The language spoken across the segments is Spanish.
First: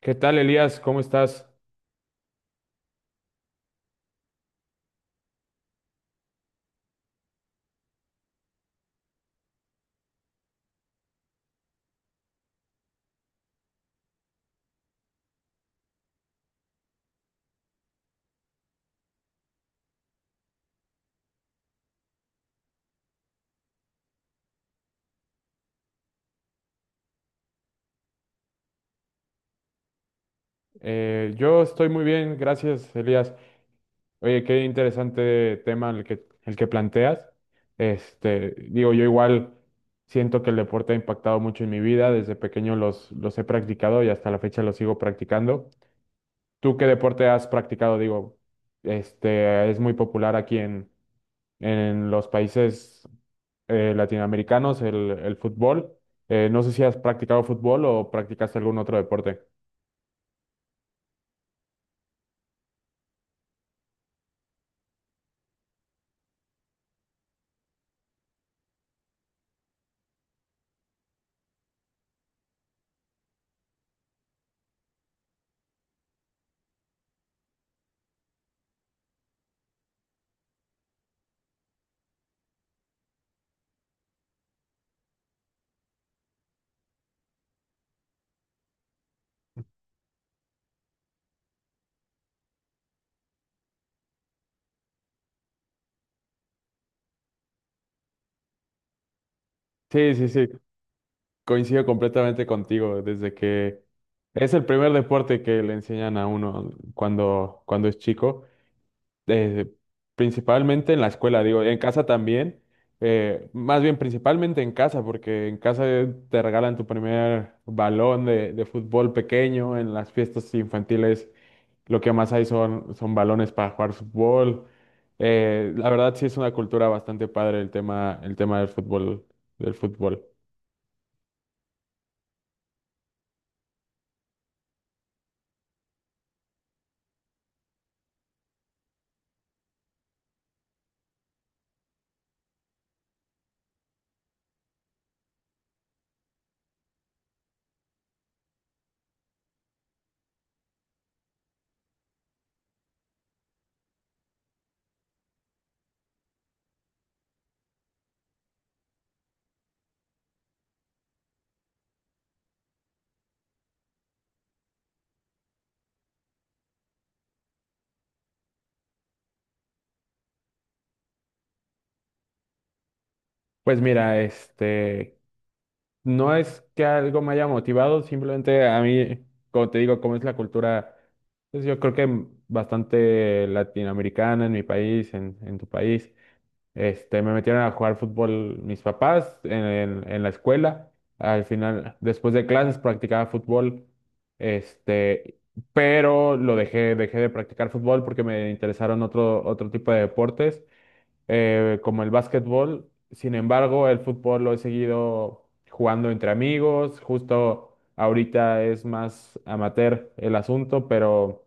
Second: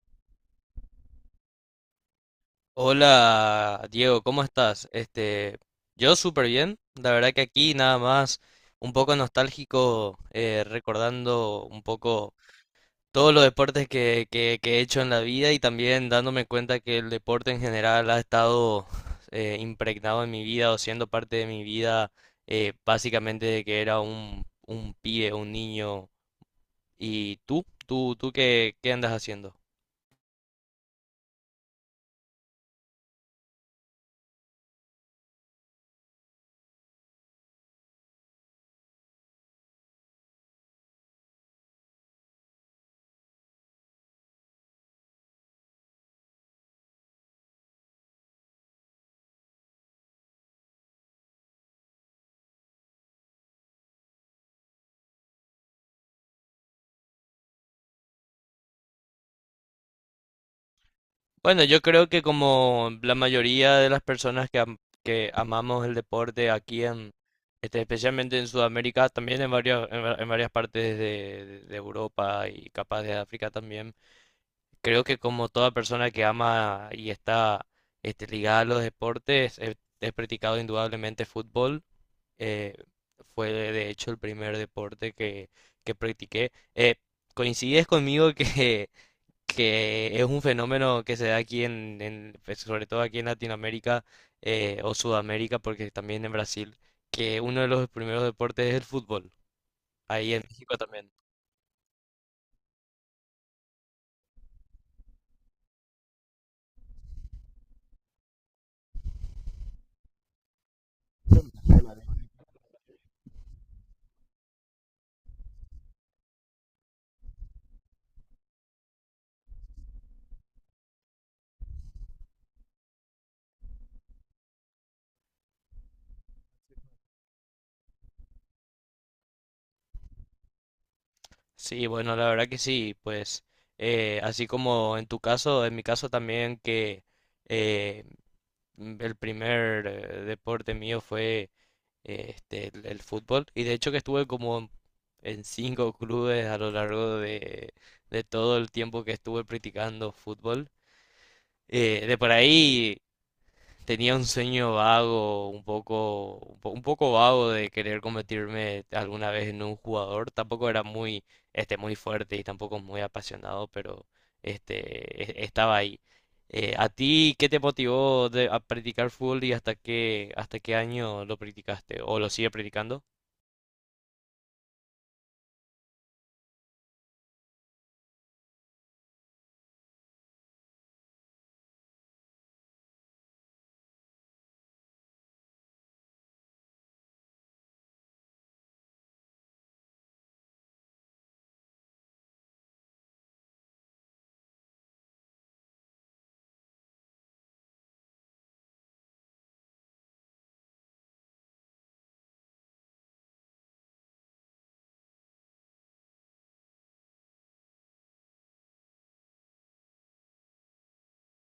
¿Qué tal, Elías? ¿Cómo estás? Hola Diego, ¿cómo estás? Este, yo súper bien. La verdad que aquí nada más un poco nostálgico, recordando un poco todos los deportes que he hecho en la vida y también dándome cuenta que el deporte en general ha estado impregnado en mi vida o siendo parte de mi vida básicamente de que era un pibe, un niño. ¿Y tú? ¿Tú qué andas haciendo? Yo estoy muy bien, gracias, Elías. Oye, qué interesante tema el que planteas. Yo igual siento que el deporte ha impactado mucho en mi vida. Desde pequeño los he practicado y hasta la fecha los sigo practicando. ¿Tú qué deporte has practicado? Es muy popular aquí en los países latinoamericanos el fútbol. No sé si has practicado fútbol o practicaste algún otro deporte. Bueno, yo creo que como la mayoría de las personas que amamos el deporte aquí en, este, especialmente en Sudamérica, también en varias, en varias partes de Europa y capaz de África también, creo que como toda persona que ama y está este, ligada a los deportes, he practicado indudablemente fútbol. eh, fue de hecho el primer deporte que practiqué. ¿Coincides conmigo que... que es un fenómeno que se da aquí pues, sobre todo aquí en Latinoamérica o Sudamérica, porque también en Brasil, que uno de los primeros deportes es el fútbol, Sí, sí, ahí en sí. México también. Coincido completamente contigo, desde que es el primer deporte que le enseñan a uno cuando es chico, eh, principalmente en la escuela, digo, en casa también, más bien principalmente en casa, porque en casa te regalan tu primer balón de fútbol pequeño. En las fiestas infantiles lo que más hay son balones para jugar fútbol. La verdad sí es una cultura bastante padre el tema del fútbol, del fútbol. Sí, bueno, la verdad que sí, pues así como en tu caso, en mi caso también que eh, el primer deporte mío fue este, el fútbol. Y de hecho que estuve como en cinco clubes a lo largo de todo el tiempo que estuve practicando fútbol. De por ahí tenía un sueño vago, un poco vago de querer convertirme alguna vez en un jugador. Tampoco era muy, este, muy fuerte y tampoco muy apasionado, pero este, estaba ahí. ¿A ti qué te motivó a practicar fútbol y hasta qué año lo practicaste o lo sigues practicando? Pues mira, no es que algo me haya motivado, simplemente a mí, como te digo, como es la cultura, pues yo creo que bastante latinoamericana en mi país, en tu país, me metieron a jugar fútbol mis papás en la escuela. Al final, después de clases, practicaba fútbol. este, pero dejé de practicar fútbol porque me interesaron otro tipo de deportes como el básquetbol. Sin embargo, el fútbol lo he seguido jugando entre amigos. Justo ahorita es más amateur el asunto, pero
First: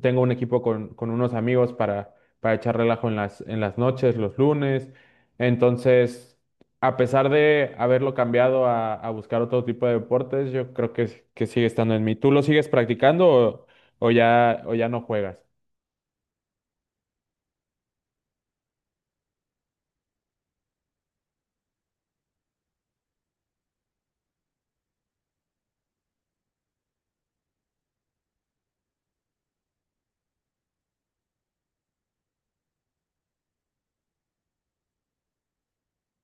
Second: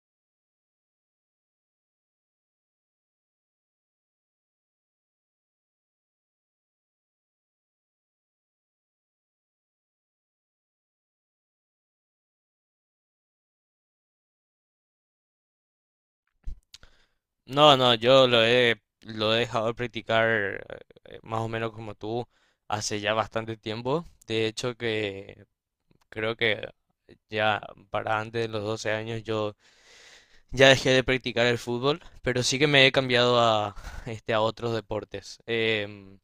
tengo un equipo con unos amigos para echar relajo en las noches, los lunes. Entonces, a pesar de haberlo cambiado a buscar otro tipo de deportes, yo creo que sigue estando en mí. ¿Tú lo sigues practicando o ya no juegas? No, no, yo lo he dejado de practicar más o menos como tú hace ya bastante tiempo. De hecho que creo que ya para antes de los 12 años yo ya dejé de practicar el fútbol, pero sí que me he cambiado a, este, a otros deportes. Em,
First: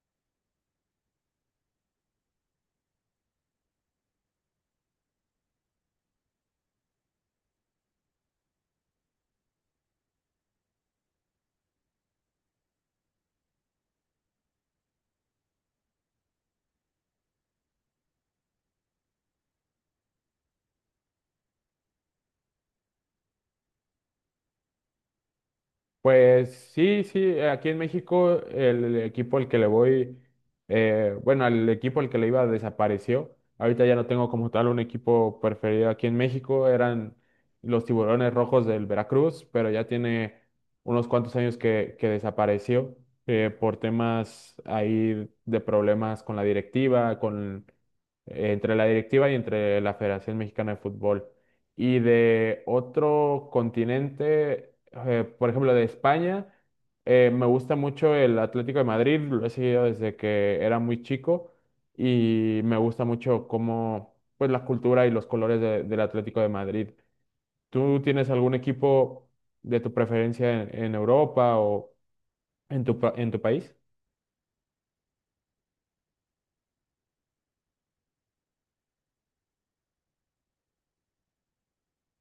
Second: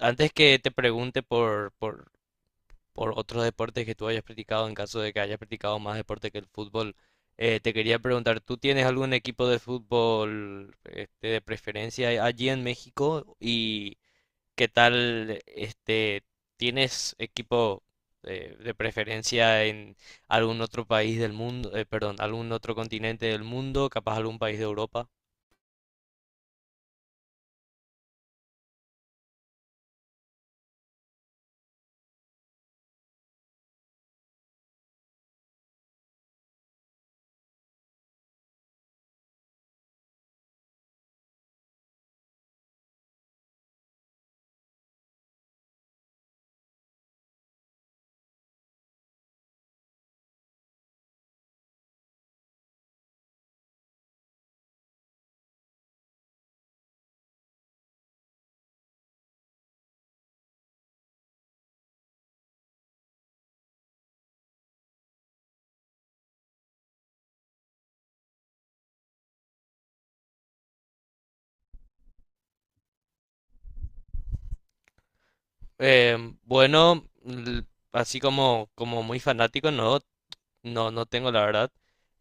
antes que te pregunte por otros deportes que tú hayas practicado, en caso de que hayas practicado más deporte que el fútbol. Te quería preguntar, ¿tú tienes algún equipo de fútbol este, de preferencia allí en México? ¿Y qué tal, este, tienes equipo de preferencia en algún otro país del mundo, perdón, algún otro continente del mundo, capaz algún país de Europa? Pues sí, sí, aquí en México el equipo al que le voy, bueno, el equipo al que le iba desapareció. Ahorita ya no tengo como tal un equipo preferido aquí en México. Eran los Tiburones Rojos del Veracruz, pero ya tiene unos cuantos años que desapareció por temas ahí de problemas con la directiva, entre la directiva y entre la Federación Mexicana de Fútbol. Y de otro continente, por ejemplo, de España, me gusta mucho el Atlético de Madrid. Lo he seguido desde que era muy chico y me gusta mucho cómo, pues, la cultura y los colores del Atlético de Madrid. ¿Tú tienes algún equipo de tu preferencia en Europa o en tu, en tu país? Em, bueno, así como muy fanático, ¿no? No, no tengo la verdad.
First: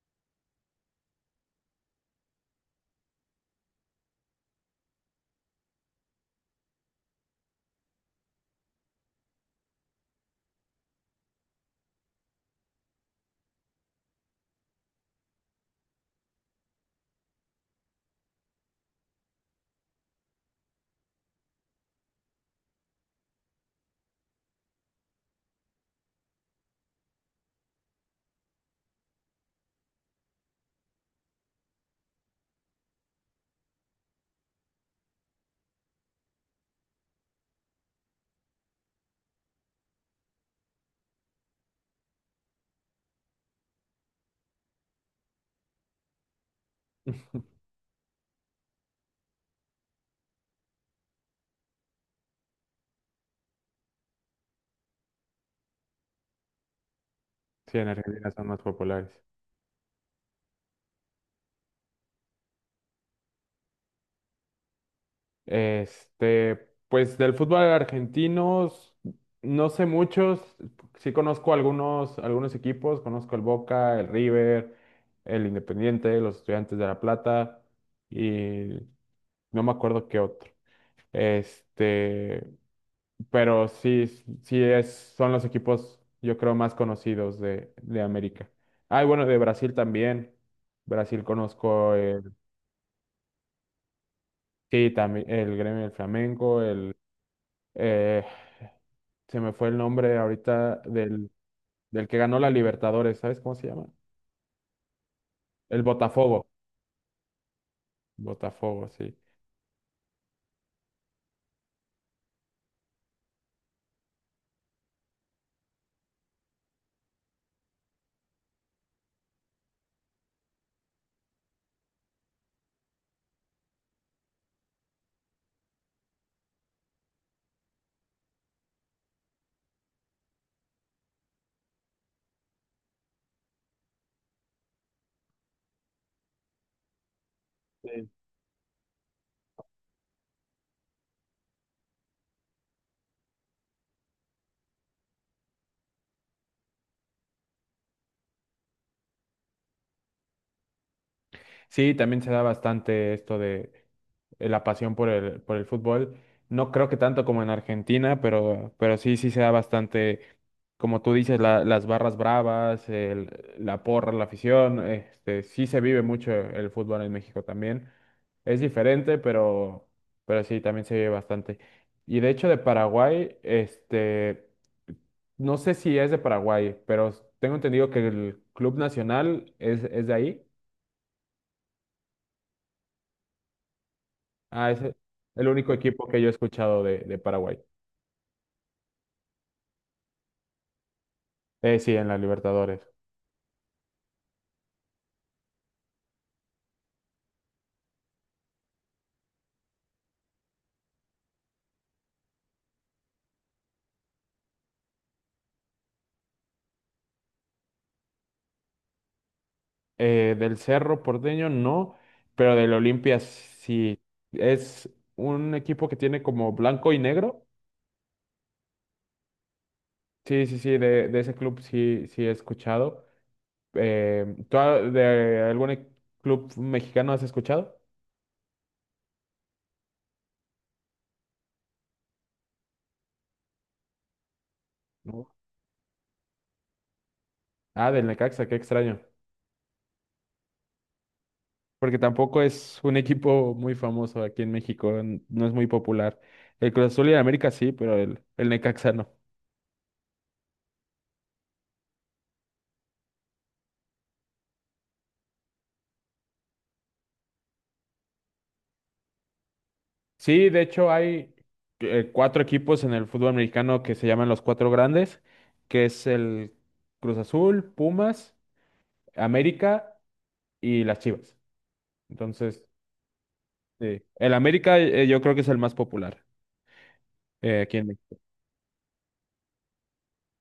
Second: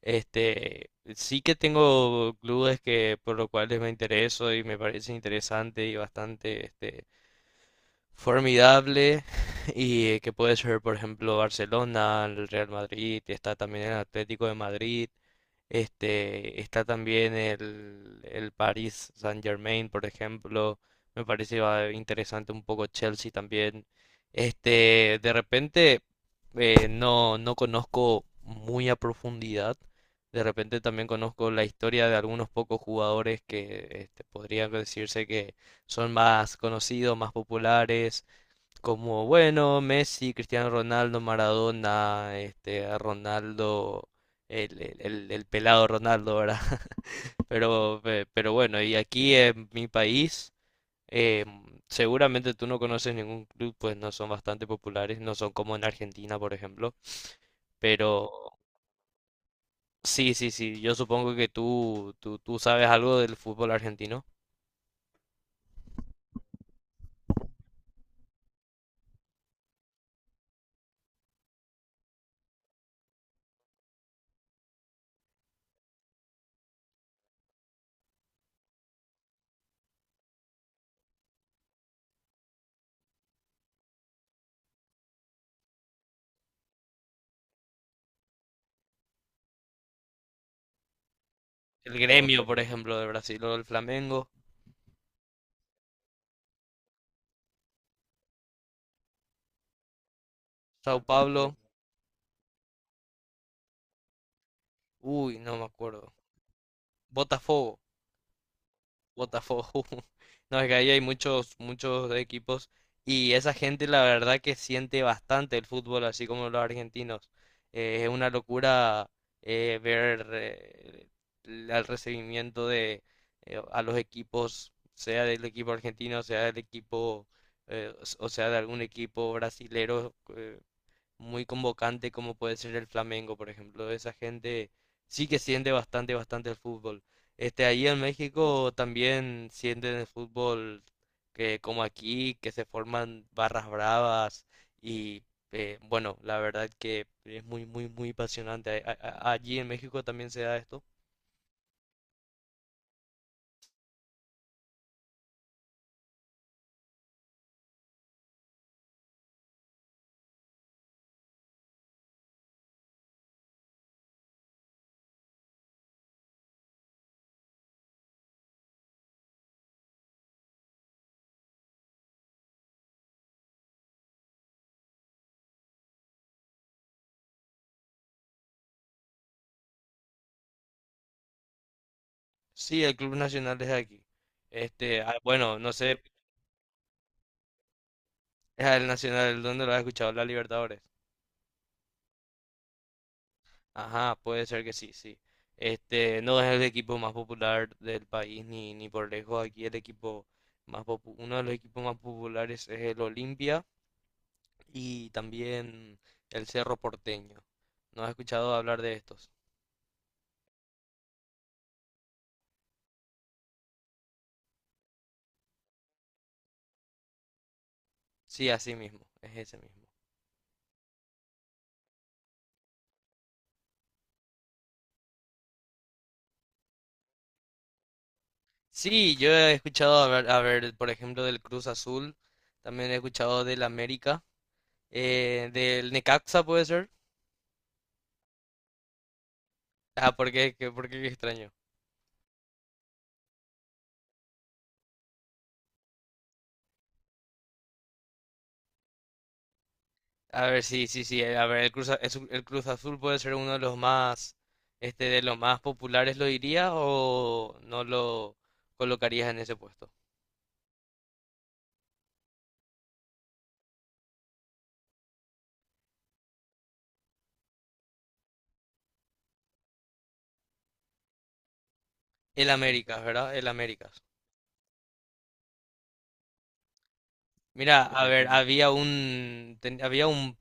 Este, sí que tengo clubes que por los cuales me intereso y me parece interesante y bastante este formidable y que puede ser, por ejemplo, Barcelona, el Real Madrid, está también el Atlético de Madrid. Este, está también el Paris Saint-Germain, por ejemplo. Me parece interesante un poco Chelsea también. Este, de repente no, no conozco muy a profundidad. De repente también conozco la historia de algunos pocos jugadores que este, podrían decirse que son más conocidos, más populares como bueno, Messi, Cristiano Ronaldo, Maradona, este, Ronaldo, el pelado Ronaldo, ¿verdad? Pero bueno, y aquí en mi país, eh, seguramente tú no conoces ningún club, pues no son bastante populares, no son como en Argentina, por ejemplo, Sí, en pero Argentina son más populares. sí, sí, sí, yo supongo que tú sabes algo del fútbol argentino. Este, pues del fútbol argentino no sé muchos. Sí conozco algunos, algunos equipos. Conozco el Boca, el River, el Independiente, los Estudiantes de La Plata y no me acuerdo qué otro. Este, pero sí, sí es, son los equipos yo creo más conocidos de América. Ah, y bueno, de Brasil también. Brasil conozco El el, Gremio, por ejemplo, de Brasil, o el Flamengo, sí, también el Gremio del Flamengo, el eh, se me fue el nombre ahorita Sao del, Paulo, del que ganó la Libertadores, ¿sabes cómo se llama? uy, no me El acuerdo, Botafogo. Botafogo. Botafogo, sí. Botafogo. No, es que ahí hay muchos, muchos equipos y esa gente la verdad que siente bastante el fútbol, así como los argentinos. Es una locura ver el recibimiento de a los equipos, sea del equipo argentino, sea del equipo, o sea de algún equipo brasilero. Muy convocante como puede ser el Flamengo, por ejemplo. Esa gente sí que siente bastante, bastante el fútbol. Este, ahí en México también sienten el fútbol que como aquí, que se forman barras bravas y bueno, la verdad que es muy, muy, muy apasionante. Allí en México también se da esto. Sí, también se da bastante esto de la pasión por el fútbol. No creo que tanto como en Argentina, pero sí, sí se da bastante, como tú dices, las barras bravas, la porra, la afición. Este, sí se vive mucho el fútbol en México también. Es diferente, pero sí, también se vive bastante. Y de hecho de Paraguay, no sé si es de Paraguay, pero tengo entendido que el Club Nacional es de ahí. Sí, el Club Nacional es de aquí. Ah, es Este, ah, el bueno, único no sé, equipo que yo he escuchado de Paraguay. es el Nacional. ¿Dónde lo has escuchado? La Libertadores. Sí, en la Libertadores. Ajá, puede ser que sí, sí. Este, no es el equipo más popular del país ni por lejos. Aquí el equipo uno de los equipos más populares es el Olimpia y también el Cerro Porteño. ¿No has escuchado hablar de estos? Del Cerro Porteño no, pero del Olimpia sí. Es un equipo que tiene como blanco y negro. Sí, así mismo, es ese mismo. Sí, sí, sí, de ese club sí, sí he escuchado. ¿Tú de algún club mexicano has escuchado? Sí, yo he escuchado hablar, a ver, por ejemplo, del Cruz Azul, también he escuchado del América, No. Del Necaxa puede ser. Ah, del Necaxa, qué extraño. Ah, ¿por qué? ¿Por qué qué extraño? Porque tampoco es un equipo muy famoso aquí en México, no es muy popular. El Cruz Azul y el América sí, pero el Necaxa no. A ver, sí, sí, sí. A ver, el Cruz Azul puede ser uno de los más, este, de los más populares, ¿lo dirías, o no lo colocarías en ese puesto? Sí, de hecho hay cuatro equipos en el fútbol mexicano que se llaman los cuatro grandes, que es el Cruz Azul, Pumas, América y las Chivas. El Entonces, Américas, ¿verdad? El Américas. sí. El América yo creo que es el más popular. Aquí Mira, en a México. ver, había un,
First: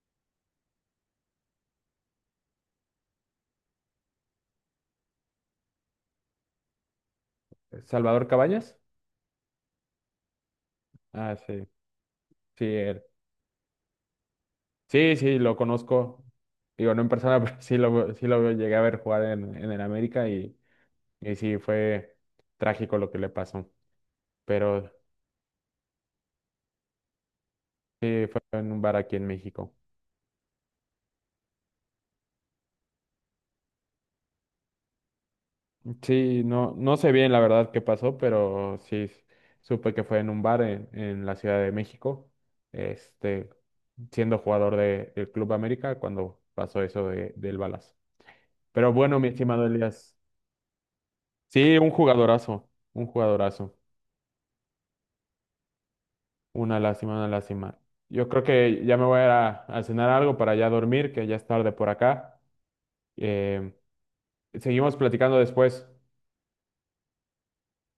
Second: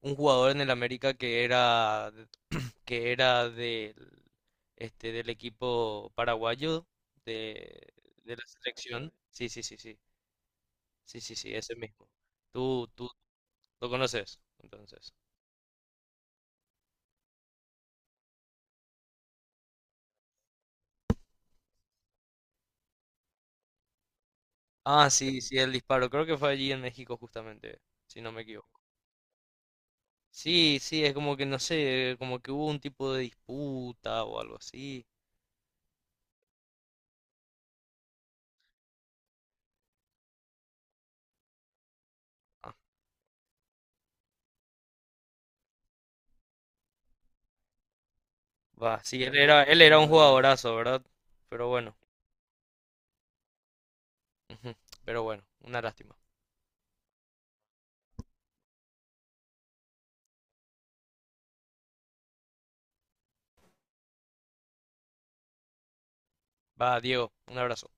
un jugador en el América que era del, este, del equipo paraguayo de, ¿Salvador de la Cabañas? selección. Sí, sí, sí, sí. Sí, Ah, sí, sí, sí, ese mismo. sí, Tú, él. tú lo conoces, entonces. Sí, sí, lo conozco. Digo, no en persona, pero sí sí lo llegué a ver jugar en el América y sí, fue trágico lo que le pasó. Pero Ah, sí, sí, el disparo. Creo que fue allí en México justamente, si sí, no fue me en un equivoco. bar aquí en México. Sí, sí, es como que no sé, como que hubo un tipo de disputa o algo así. Sí, no, no sé bien la verdad qué pasó, pero sí supe que fue en un bar en la Ciudad de México, Ah, este, siendo jugador del Club América cuando pasó eso del balazo. Pero va, bueno, sí, mi él era, estimado él era un Elías, jugadorazo, ¿verdad? Pero sí, bueno, un jugadorazo, ujú, pero bueno, una lástima. una lástima, una lástima. Yo creo que ya me voy a ir a cenar algo para ya dormir, que ya es tarde por acá. Eh, Seguimos platicando después. Va, Diego, un abrazo.